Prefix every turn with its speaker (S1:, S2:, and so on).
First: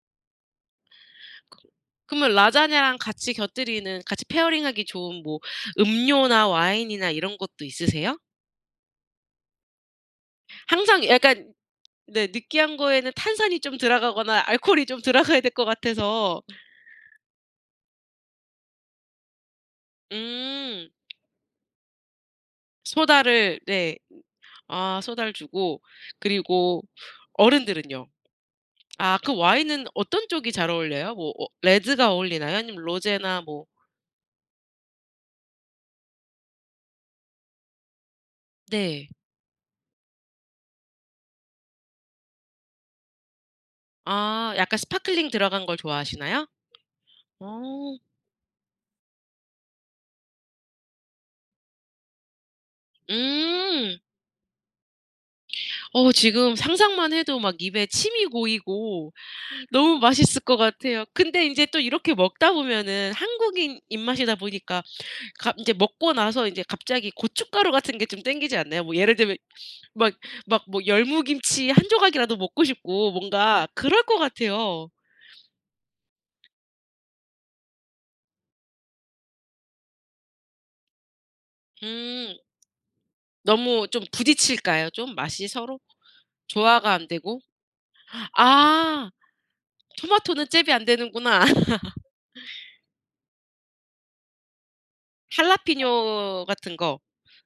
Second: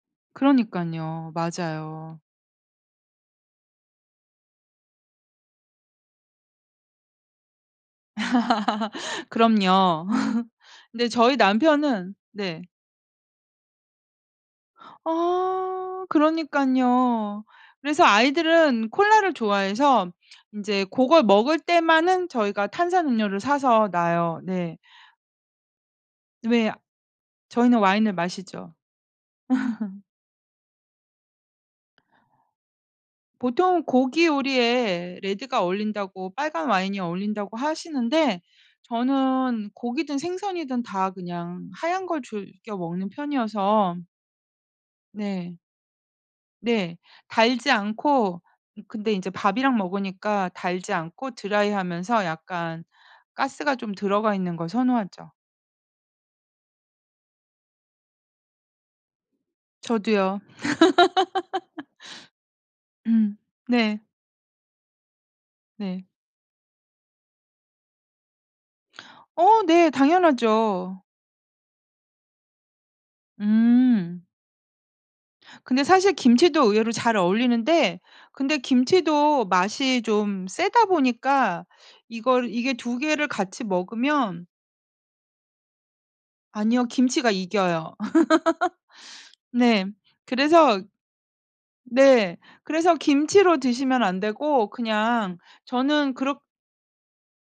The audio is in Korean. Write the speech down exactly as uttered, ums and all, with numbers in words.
S1: 그러니깐요.
S2: 그
S1: 맞아요.
S2: 그러면 라자냐랑 같이 곁들이는 같이 페어링 하기 좋은 뭐 음료나 와인이나 이런 것도 있으세요?
S1: 그럼요.
S2: 항상
S1: 근데 저희
S2: 약간
S1: 남편은
S2: 네
S1: 네.
S2: 느끼한 거에는 탄산이 좀 들어가거나 알코올이 좀 들어가야 될 것
S1: 아
S2: 같아서.
S1: 그러니깐요. 그래서 아이들은 콜라를 좋아해서 인제
S2: 음.
S1: 고걸 먹을 때만은 저희가 탄산음료를
S2: 소다를
S1: 사서
S2: 네.
S1: 놔요. 네.
S2: 아 소다를 주고.
S1: 왜 아
S2: 그리고
S1: 저희는
S2: 어른들은요?
S1: 와인을 마시죠.
S2: 아 그 와인은 어떤 쪽이 잘 어울려요? 뭐 어 red가 어울리나요? 아니면 rose나 뭐.
S1: 보통은 고기 요리에 레드가 어울린다고 빨간 와인이 어울린다고 하시는데
S2: 네.
S1: 저는 고기든 생선이든 다 그냥 하얀 걸 즐겨 먹는 편이어서
S2: 아 약간 sparkling
S1: 네.
S2: 들어간 걸 좋아하시나요?
S1: 네. 달지
S2: 어.
S1: 않고 으 근데 인제 밥이랑 먹으니까 달지 않고 드라이하면서 약간 가스가 좀
S2: 음.
S1: 들어가 있는 걸 선호하죠.
S2: 어 지금 상상만 해도 막 입에 침이 고이고 너무
S1: 저도요.
S2: 맛있을 것 같아요. 근데 인제 또 이렇게 먹다 보면은
S1: 음
S2: 한국인
S1: 네.
S2: 입맛이다 보니까. 갑 인제
S1: 네.
S2: 먹고 나서 인제 갑자기 고춧가루 같은 게 좀 땡기지 않나요? 뭐 예를 들면
S1: 어 네.
S2: 막 막 뭐
S1: 당연하죠.
S2: 열무김치 한 조각이라도 먹고 싶고 뭔가 그럴 것
S1: 음.
S2: 같아요.
S1: 근데 사실 김치도 의외로 잘 어울리는데 근데 김치도 맛이 좀 세다 보니까
S2: 음.
S1: 이걸 이게 두 개를 같이
S2: 너무 좀
S1: 먹으면
S2: 부딪힐까요? 좀 맛이 서로?
S1: 아니요.
S2: 조화가 안
S1: 김치가
S2: 되고.
S1: 이겨요.
S2: 아
S1: 네.
S2: 토마토는 잽이
S1: 그래서
S2: 안 되는구나.
S1: 네. 그래서 김치로 드시면 안 되고 그냥 저는 그렇
S2: 할라피뇨 같은 거.